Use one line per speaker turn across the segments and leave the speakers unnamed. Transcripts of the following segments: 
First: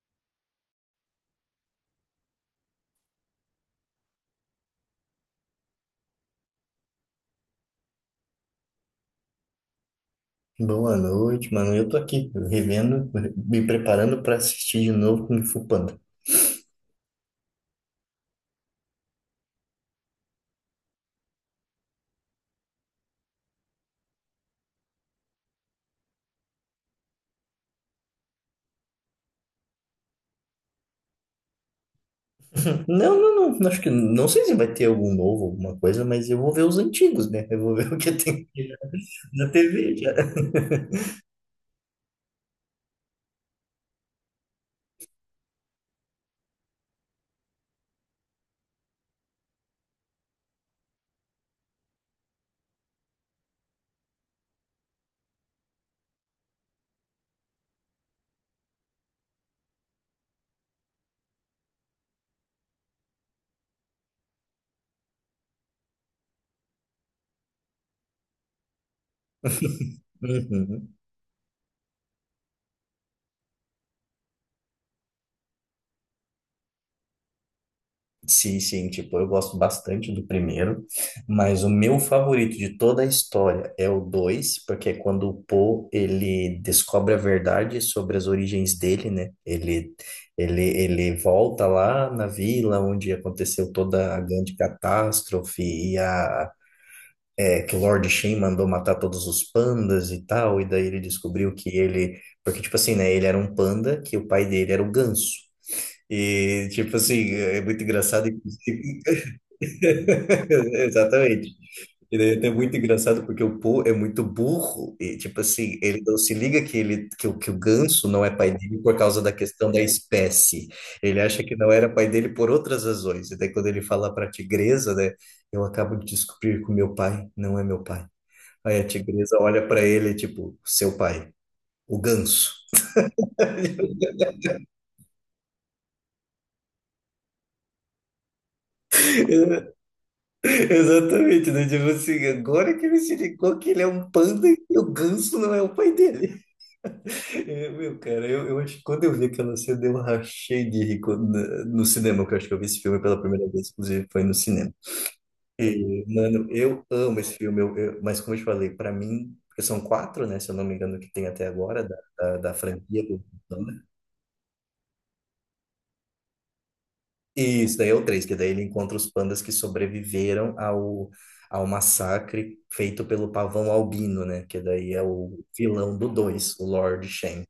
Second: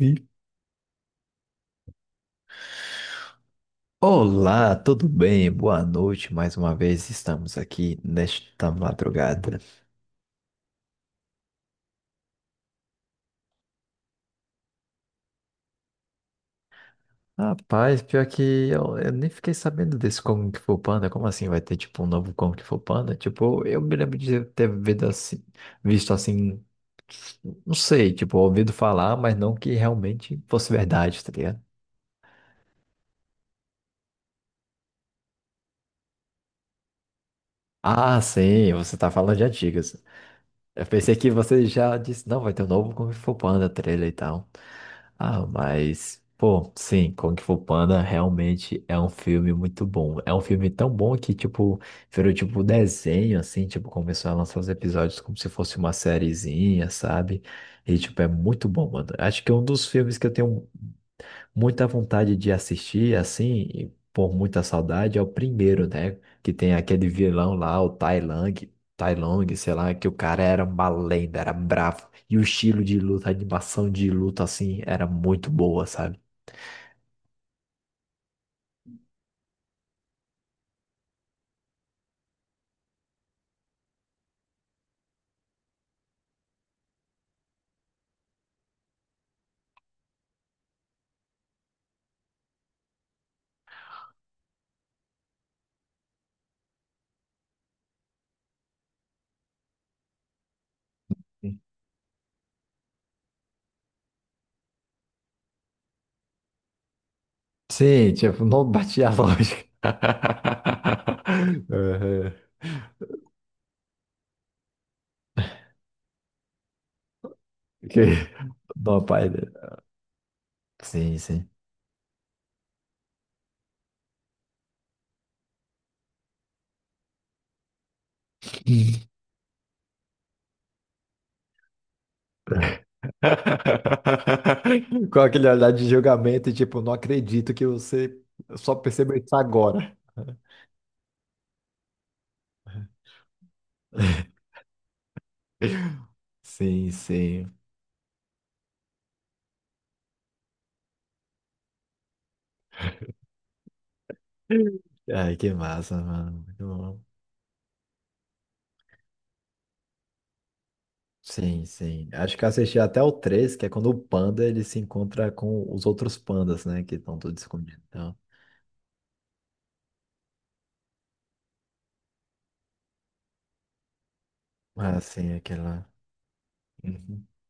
E- Olá, tudo bem? Boa noite. Mais uma vez estamos aqui nesta madrugada.
Boa noite, mano. Eu tô aqui revendo, me preparando pra assistir de novo Kung Fu Panda.
Rapaz, pior que eu nem fiquei sabendo desse Kung Fu Panda. Como assim vai ter tipo um novo Kung Fu Panda? Tipo, eu me lembro de ter visto assim, não sei, tipo, ouvido falar, mas não que realmente fosse verdade, tá ligado?
Não, não, não. Acho que não sei se vai ter algum novo, alguma coisa, mas eu vou ver os antigos, né? Eu vou ver o que
Ah,
tem aqui
sim,
já
você tá falando de
na
antigas.
TV já.
Eu pensei que você já disse, não, vai ter um novo Kung Fu Panda trailer e tal. Ah, mas, pô, sim, Kung Fu Panda realmente é um filme muito bom. É um filme tão bom que, tipo, virou tipo desenho, assim, tipo, começou a lançar os episódios como se fosse uma sériezinha, sabe? E, tipo, é muito bom, mano. Acho que é um dos filmes que eu tenho muita vontade de assistir, assim, e por muita saudade, é o primeiro, né? Que tem aquele vilão lá, o Tai Lang, Tai Lung, sei lá, que o cara era uma
Uhum.
lenda, era bravo. E o estilo de luta, a animação de luta, assim, era muito boa, sabe?
Sim, sim, tipo, eu gosto bastante do primeiro, mas o meu favorito de toda a história é o dois porque é quando o Poe, ele descobre a verdade sobre as origens dele, né? Ele volta lá na vila onde aconteceu toda a grande catástrofe e que o Lord Shen mandou matar todos os pandas e tal, e daí ele descobriu que ele... Porque, tipo assim, né? Ele era um panda que o pai dele era o ganso. E, tipo assim, é muito
Sim,
engraçado.
tipo, não batia a lógica.
Exatamente. E
Uhum.
daí é muito engraçado porque o Po é muito burro e tipo assim, ele não se liga que o que o ganso não
Que-
é pai dele por
Não,
causa
pai.
da questão da espécie.
Sim,
Ele acha
sim.
que não era pai dele por outras razões. E daí quando ele fala para a tigresa, né, eu acabo de descobrir que o meu pai não é meu pai. Aí a tigresa olha para ele tipo, seu pai, o ganso.
Com aquele olhar de julgamento, tipo, não acredito que você só percebeu isso agora.
Exatamente, né? Tipo assim, agora que ele se ligou que ele é um panda e o ganso não é o pai dele.
Sim, sim.
Eu, meu, cara, eu acho que quando eu vi aquela cena, eu rachei de rir né, no cinema, que eu acho que eu vi esse filme pela primeira vez, inclusive foi no cinema.
Ai, que massa,
E,
mano.
mano,
Muito
eu
bom.
amo esse filme, eu, mas como eu te falei, pra mim, porque são quatro, né, se eu não me engano, que tem até
Sim,
agora, da,
sim. Acho
da,
que eu
da
assisti até
franquia
o
do
3 que é
Panda.
quando o panda ele se encontra com os outros pandas, né? Que estão todos
E isso
escondidos.
daí é o
Então,
três, que daí ele encontra os pandas que sobreviveram ao massacre feito pelo pavão albino, né, que daí
ah,
é
sim,
o
aquela.
vilão do dois, o Lord
Uhum,
Shen.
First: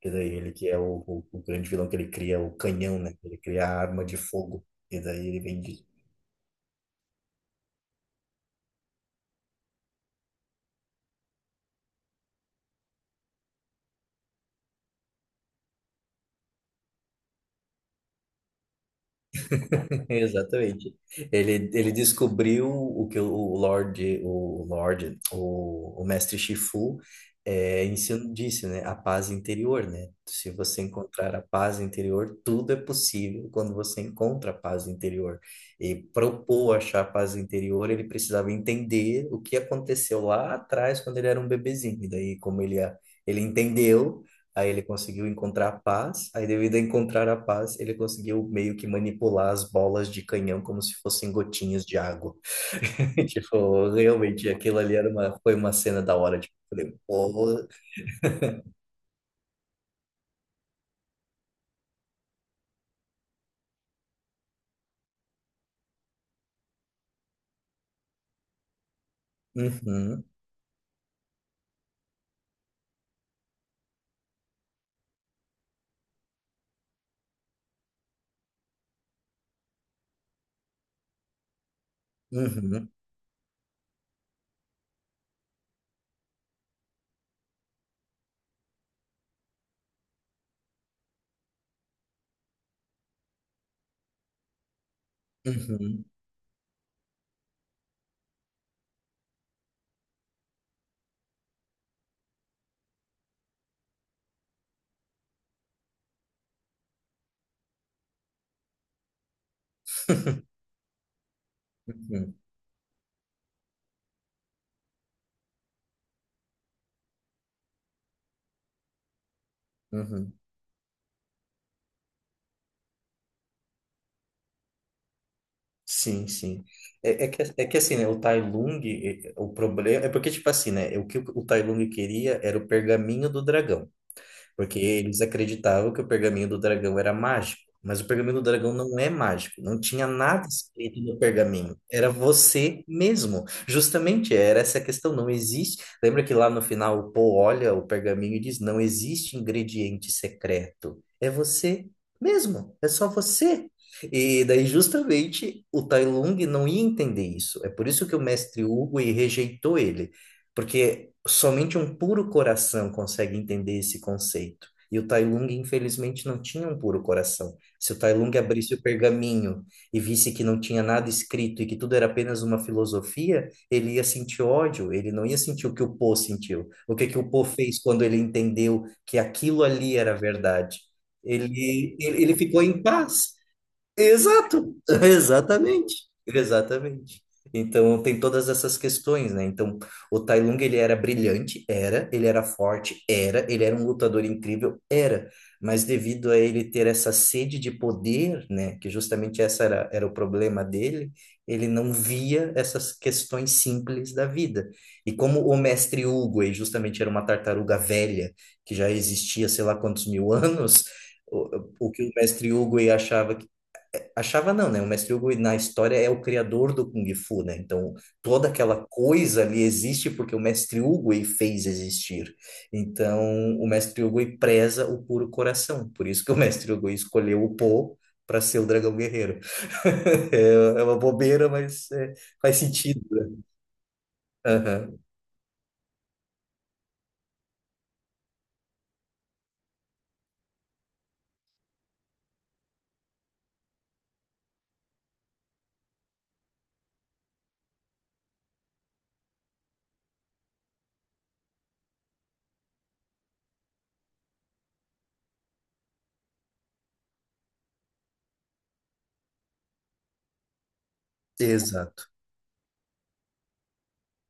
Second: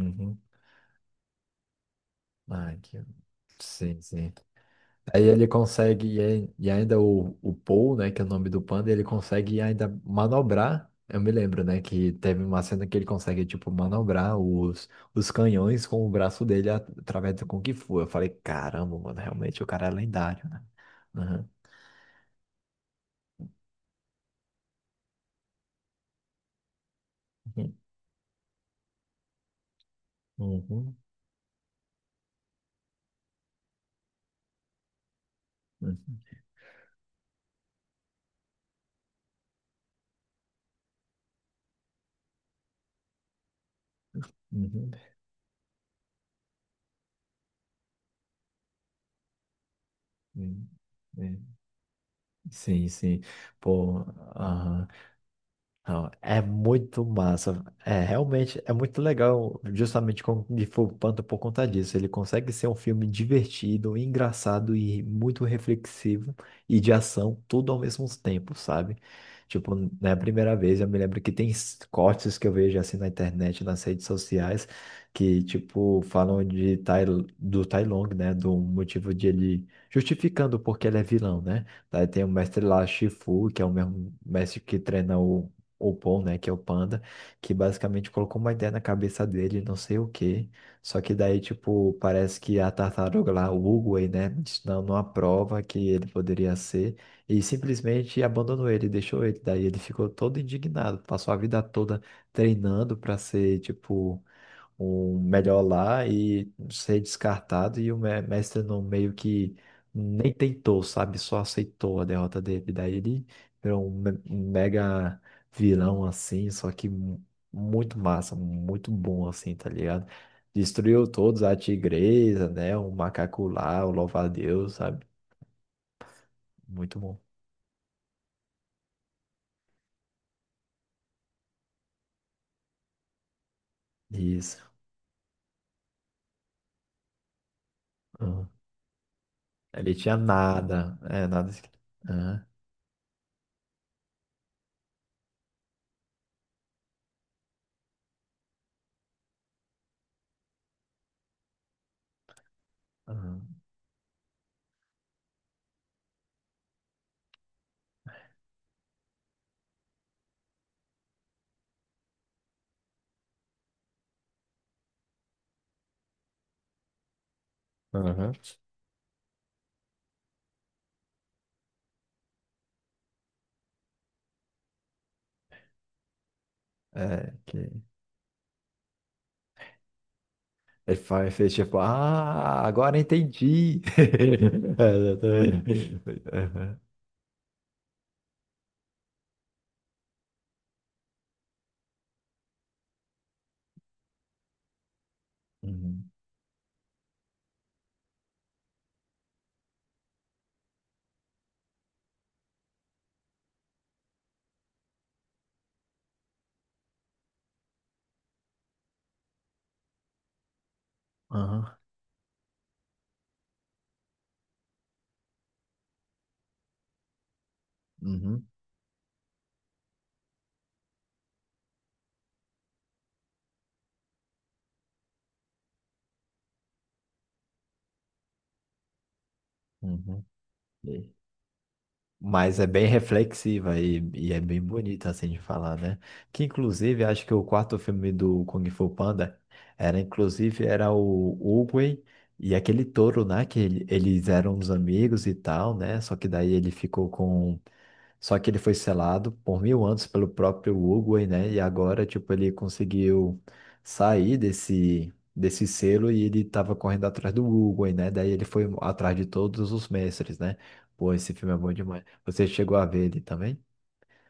Que daí ele que é o grande vilão que ele cria, o
Ah,
canhão,
que...
né? Ele cria a
Sim,
arma de
sim.
fogo. E
Aí
daí ele
ele
vem de
consegue, e ainda o Paul, né, que é o nome do panda, ele consegue ainda manobrar. Eu me lembro, né, que teve uma cena que ele consegue, tipo, manobrar os canhões com o braço dele através do Kung Fu. Eu falei, caramba, mano, realmente o cara é lendário, né?
Exatamente.
Aham.
Ele descobriu o que o o Mestre Shifu
Uhum.
ensinou, disse, né? A paz interior, né? Se você
Uhum.
encontrar a paz interior, tudo é possível quando você encontra a paz interior. E propor achar a paz interior, ele precisava entender o que aconteceu lá atrás, quando ele era um bebezinho. E daí, ele entendeu. Aí ele
Uhum.
conseguiu encontrar a paz, aí devido a encontrar a paz, ele conseguiu meio que manipular as bolas de canhão
Uhum.
como se fossem gotinhas de água.
Sim, sim.
Tipo,
Pô,
realmente aquilo
aham.
ali era uma, foi uma cena
Não,
da hora,
é
tipo, eu falei,
muito massa.
pô,
É, realmente é muito legal, justamente com de Fu Panda por conta disso. Ele consegue ser um filme divertido, engraçado e muito reflexivo e de ação, tudo ao mesmo tempo, sabe? Tipo, na
uhum,
primeira vez eu me lembro que tem cortes que eu vejo assim na internet, nas redes sociais, que tipo falam do Tai Long, né, do motivo de ele justificando porque ele é vilão, né? Daí tem o mestre lá,
uhum,
Shifu, que é o mesmo mestre que treina o Paul, né, que é o Panda, que basicamente colocou uma ideia na cabeça dele, não sei o quê. Só que daí, tipo, parece que a tartaruga lá, o Oogway, né, dando uma prova que
uhum.
ele poderia ser, e simplesmente abandonou ele, deixou ele. Daí ele ficou todo indignado, passou a vida toda treinando para ser, tipo, um melhor lá e ser descartado e o mestre não meio que nem tentou, sabe? Só aceitou a
Uhum,
derrota dele. Daí ele virou um um mega vilão assim, só que muito massa, muito bom assim, tá ligado?
uhum.
Destruiu todos, a tigresa, né? O macaco lá, o louva-a-Deus, sabe?
Sim, sim.
Muito bom.
É que assim, né, o Tai Lung, o problema... É porque, tipo assim, né, o que o Tai Lung queria era o pergaminho do dragão.
Isso.
Porque eles acreditavam que o pergaminho do dragão era mágico, mas o pergaminho do
Uhum.
dragão não é mágico, não
Ele
tinha
tinha
nada
nada,
escrito no
é, nada
pergaminho,
escrito.
era
Aham,
você mesmo. Justamente era essa a questão, não existe. Lembra que lá no final o Poe olha o pergaminho e diz: não existe ingrediente secreto, é você mesmo, é só
aham,
você. E daí, justamente, o Tai Lung não ia entender isso. É por isso que o mestre Hugo rejeitou ele porque somente um puro coração consegue entender esse conceito. E o Tai Lung, infelizmente, não tinha um puro coração. Se o Tai Lung
aham.
abrisse o pergaminho e visse que não tinha nada escrito e que tudo era apenas uma filosofia, ele ia sentir ódio, ele não ia sentir o que o Po sentiu. O que que o
É,
Po
que-
fez quando ele entendeu que aquilo ali era verdade?
Ele fez tipo,
Ele ficou
ah,
em
agora
paz.
entendi.
Exato,
É, exatamente.
exatamente,
Aham,
exatamente. Então tem todas essas questões, né? Então o Tai Lung ele era brilhante, era, ele era forte, era, ele era um lutador incrível, era, mas
uhum,
devido a ele ter essa sede de poder, né? Que justamente essa era o problema dele, ele não via essas questões simples da vida. E como o mestre Hugo, ele justamente era uma tartaruga velha que já existia sei lá quantos mil anos.
aham,
O que o mestre Hugo aí achava. Achava não, né? O Mestre Hugo na história é o criador do Kung Fu, né? Então,
uhum,
toda aquela coisa ali existe porque o Mestre Hugo ele fez existir. Então, o Mestre Hugo ele preza o puro coração. Por isso que o Mestre Hugo escolheu o Po para ser o dragão guerreiro.
uhum.
É uma
E-
bobeira, mas é, faz
Mas é bem
sentido, né?
reflexiva e é bem
Aham,
bonita assim de falar, né? Que inclusive acho que o quarto filme do Kung Fu Panda era inclusive era o Oogway e aquele touro, né? Que ele- eles eram uns amigos e tal, né? Só que daí ele ficou com. Só que ele foi selado por 1.000 anos pelo próprio Uruguai, né? E agora, tipo, ele conseguiu sair desse selo e ele tava correndo atrás do Uruguai, né? Daí ele foi atrás de todos os mestres, né? Pô, esse filme é bom demais.
Exato.
Você chegou a ver ele também?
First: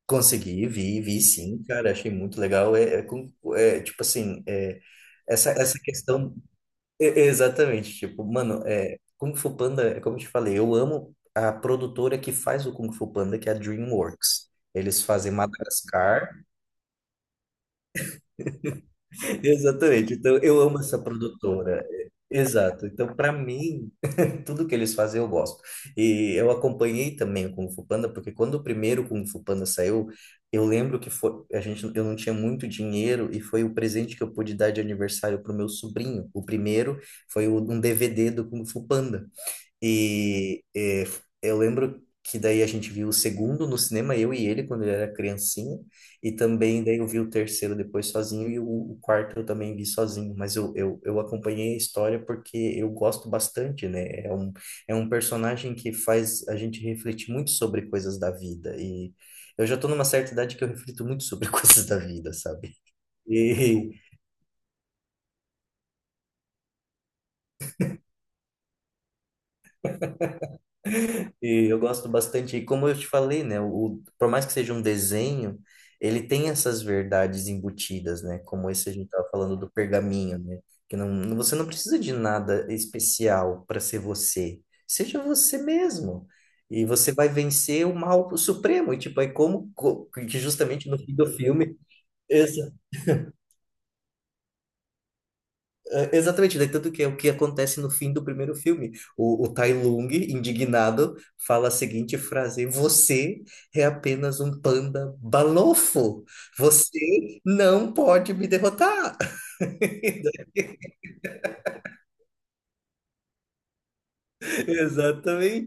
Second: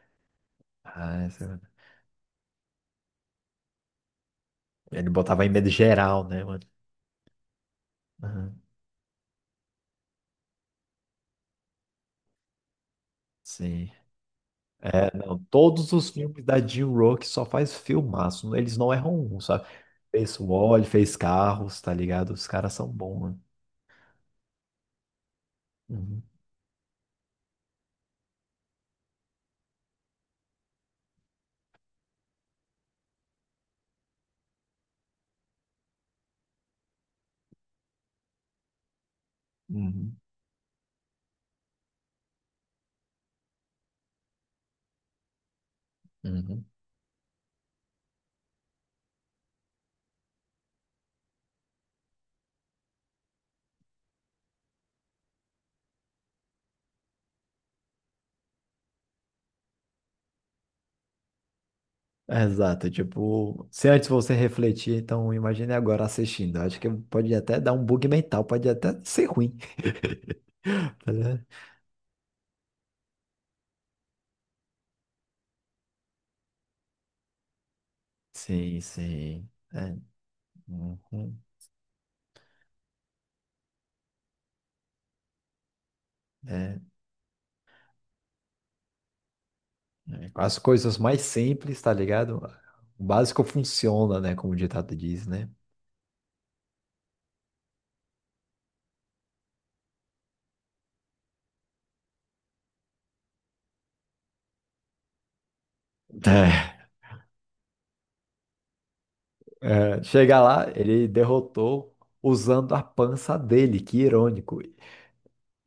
Consegui, vi
Ah, esse...
sim, cara, achei muito legal. É, tipo assim, é,
ele botava em
essa,
medo
essa
geral,
questão.
né, mano?
E- Exatamente, tipo,
Aham.
mano, é, Kung Fu Panda, é como eu te falei, eu amo a produtora que faz o Kung Fu Panda, que é a
Sim.
DreamWorks. Eles
É,
fazem
não, todos os
Madagascar.
filmes da Jim Rock só faz filmaço, né? Eles não erram um, sabe?
Exatamente, então
Fez
eu amo
Wall,
essa
fez Carros,
produtora.
tá ligado? Os caras
Exato,
são
então
bons,
pra
mano.
mim, tudo que eles fazem eu gosto.
Uhum.
E eu acompanhei também o Kung Fu Panda, porque quando o primeiro Kung Fu Panda saiu, eu lembro que foi, a gente, eu não tinha muito dinheiro e foi o presente que eu pude dar de aniversário pro meu sobrinho. O primeiro foi um DVD do Kung Fu Panda.
Uhum.
E, eu lembro que daí a gente viu o segundo no cinema, eu e ele, quando ele era criancinha, e
Uhum.
também daí eu vi o terceiro depois sozinho, e o quarto eu também vi sozinho, mas eu acompanhei a história porque eu gosto bastante, né? É um personagem que faz a gente refletir muito sobre coisas da vida, e eu já tô numa certa idade que eu reflito muito sobre coisas da vida, sabe?
Exato, tipo, se
E,
antes você refletir, então imagine agora assistindo. Acho que pode até dar um bug mental, pode até ser ruim. Tá ligado?
E eu gosto bastante. E como eu te falei, né? O, por mais que seja um desenho, ele tem essas verdades embutidas, né? Como
Sim,
esse a gente estava
sim.
falando do
É,
pergaminho, né? Que não,
uhum,
você não precisa de nada especial para ser você. Seja você mesmo.
é,
E você vai vencer o mal supremo. E tipo,
é.
que
As
justamente
coisas
no fim
mais
do filme.
simples, tá ligado? O básico funciona, né? Como o ditado diz, né?
É, Exatamente, daí tanto que é o que acontece no fim do primeiro filme. O Tai Lung, indignado, fala a seguinte frase: Você é apenas um panda balofo.
É,
Você não pode me derrotar.
é, chega lá, ele derrotou usando a pança dele, que irônico.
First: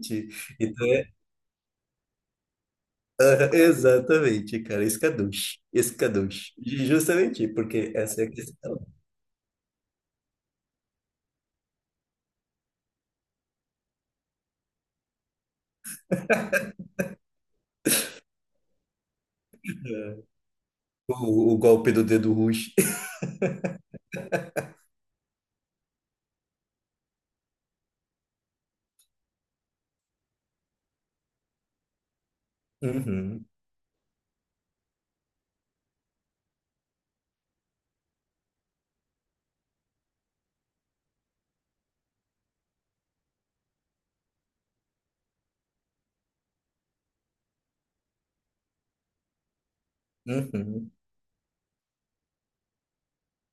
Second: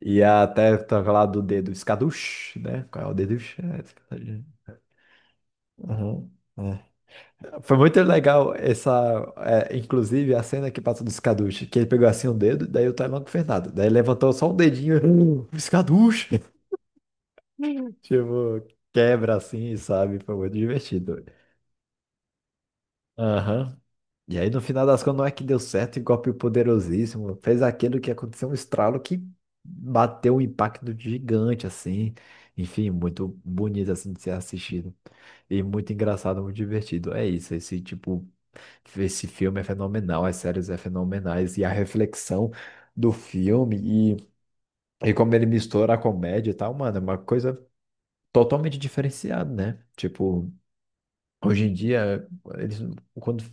E até
Então, é-
toca lá do dedo escaduche, né? Qual é o dedo?
exatamente, cara. Escaduche.
Aham,
Escaduche.
é.
Justamente,
Foi
porque
muito
essa é a
legal
questão.
essa, é, inclusive a cena que passa do Skadush, que ele pegou assim um dedo, daí o Taiwan com o, daí levantou só um dedinho, Skadush," tipo, quebra assim,
É.
sabe? Foi muito divertido.
O golpe do dedo roxo.
Aham. E aí, no final das contas, não é que deu certo, e o Poderosíssimo fez aquilo que aconteceu um estralo que bateu um impacto gigante, assim. Enfim, muito
Uhum,
bonito, assim, de ser assistido. E muito engraçado, muito divertido. É isso, esse tipo, esse filme é fenomenal, as séries é fenomenais. E a reflexão do filme e como ele mistura a comédia e tal, mano, é uma coisa totalmente diferenciada, né? Tipo,
uhum.
hoje em dia, eles quando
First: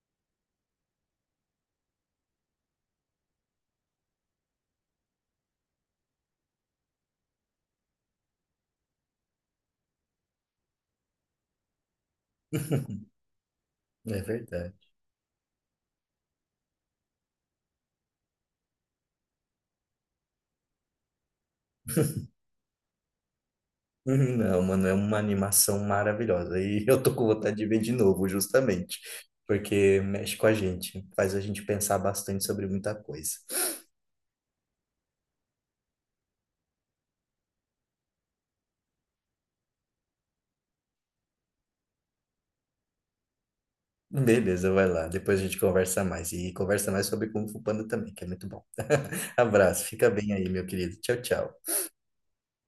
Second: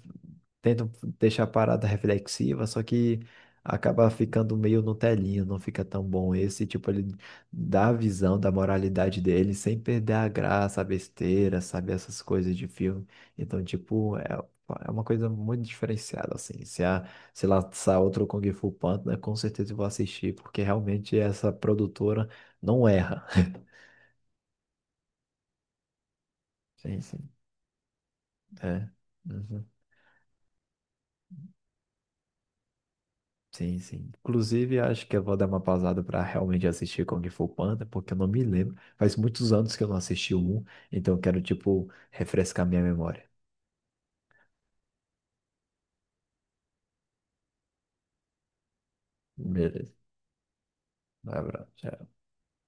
tentam deixar a parada reflexiva, só que acaba ficando meio no telinho, não fica tão bom. Esse tipo, ele dá a visão da moralidade dele sem perder a graça, a besteira, sabe? Essas coisas de filme. Então, tipo,
É
é,
verdade.
é uma coisa muito diferenciada, assim. Se lançar outro Kung Fu Panda, com certeza eu vou assistir, porque realmente essa produtora não erra.
Uhum, Não, mano, é uma animação maravilhosa. E
Sim,
eu tô com
sim.
vontade de ver de novo,
É.
justamente,
Uhum.
porque mexe com a gente, faz a gente pensar bastante sobre muita coisa.
Sim, sim. Inclusive, acho que eu vou dar uma pausada para realmente assistir Kung Fu Panda, porque eu não me lembro. Faz muitos anos que eu não assisti o um, então eu quero, tipo, refrescar minha memória.
Beleza, vai lá. Depois a gente conversa mais. E conversa mais sobre Kung Fu Panda também, que é muito bom. Abraço,
Beleza.
fica bem aí, meu querido. Tchau,
Um
tchau.
abraço. Tchau.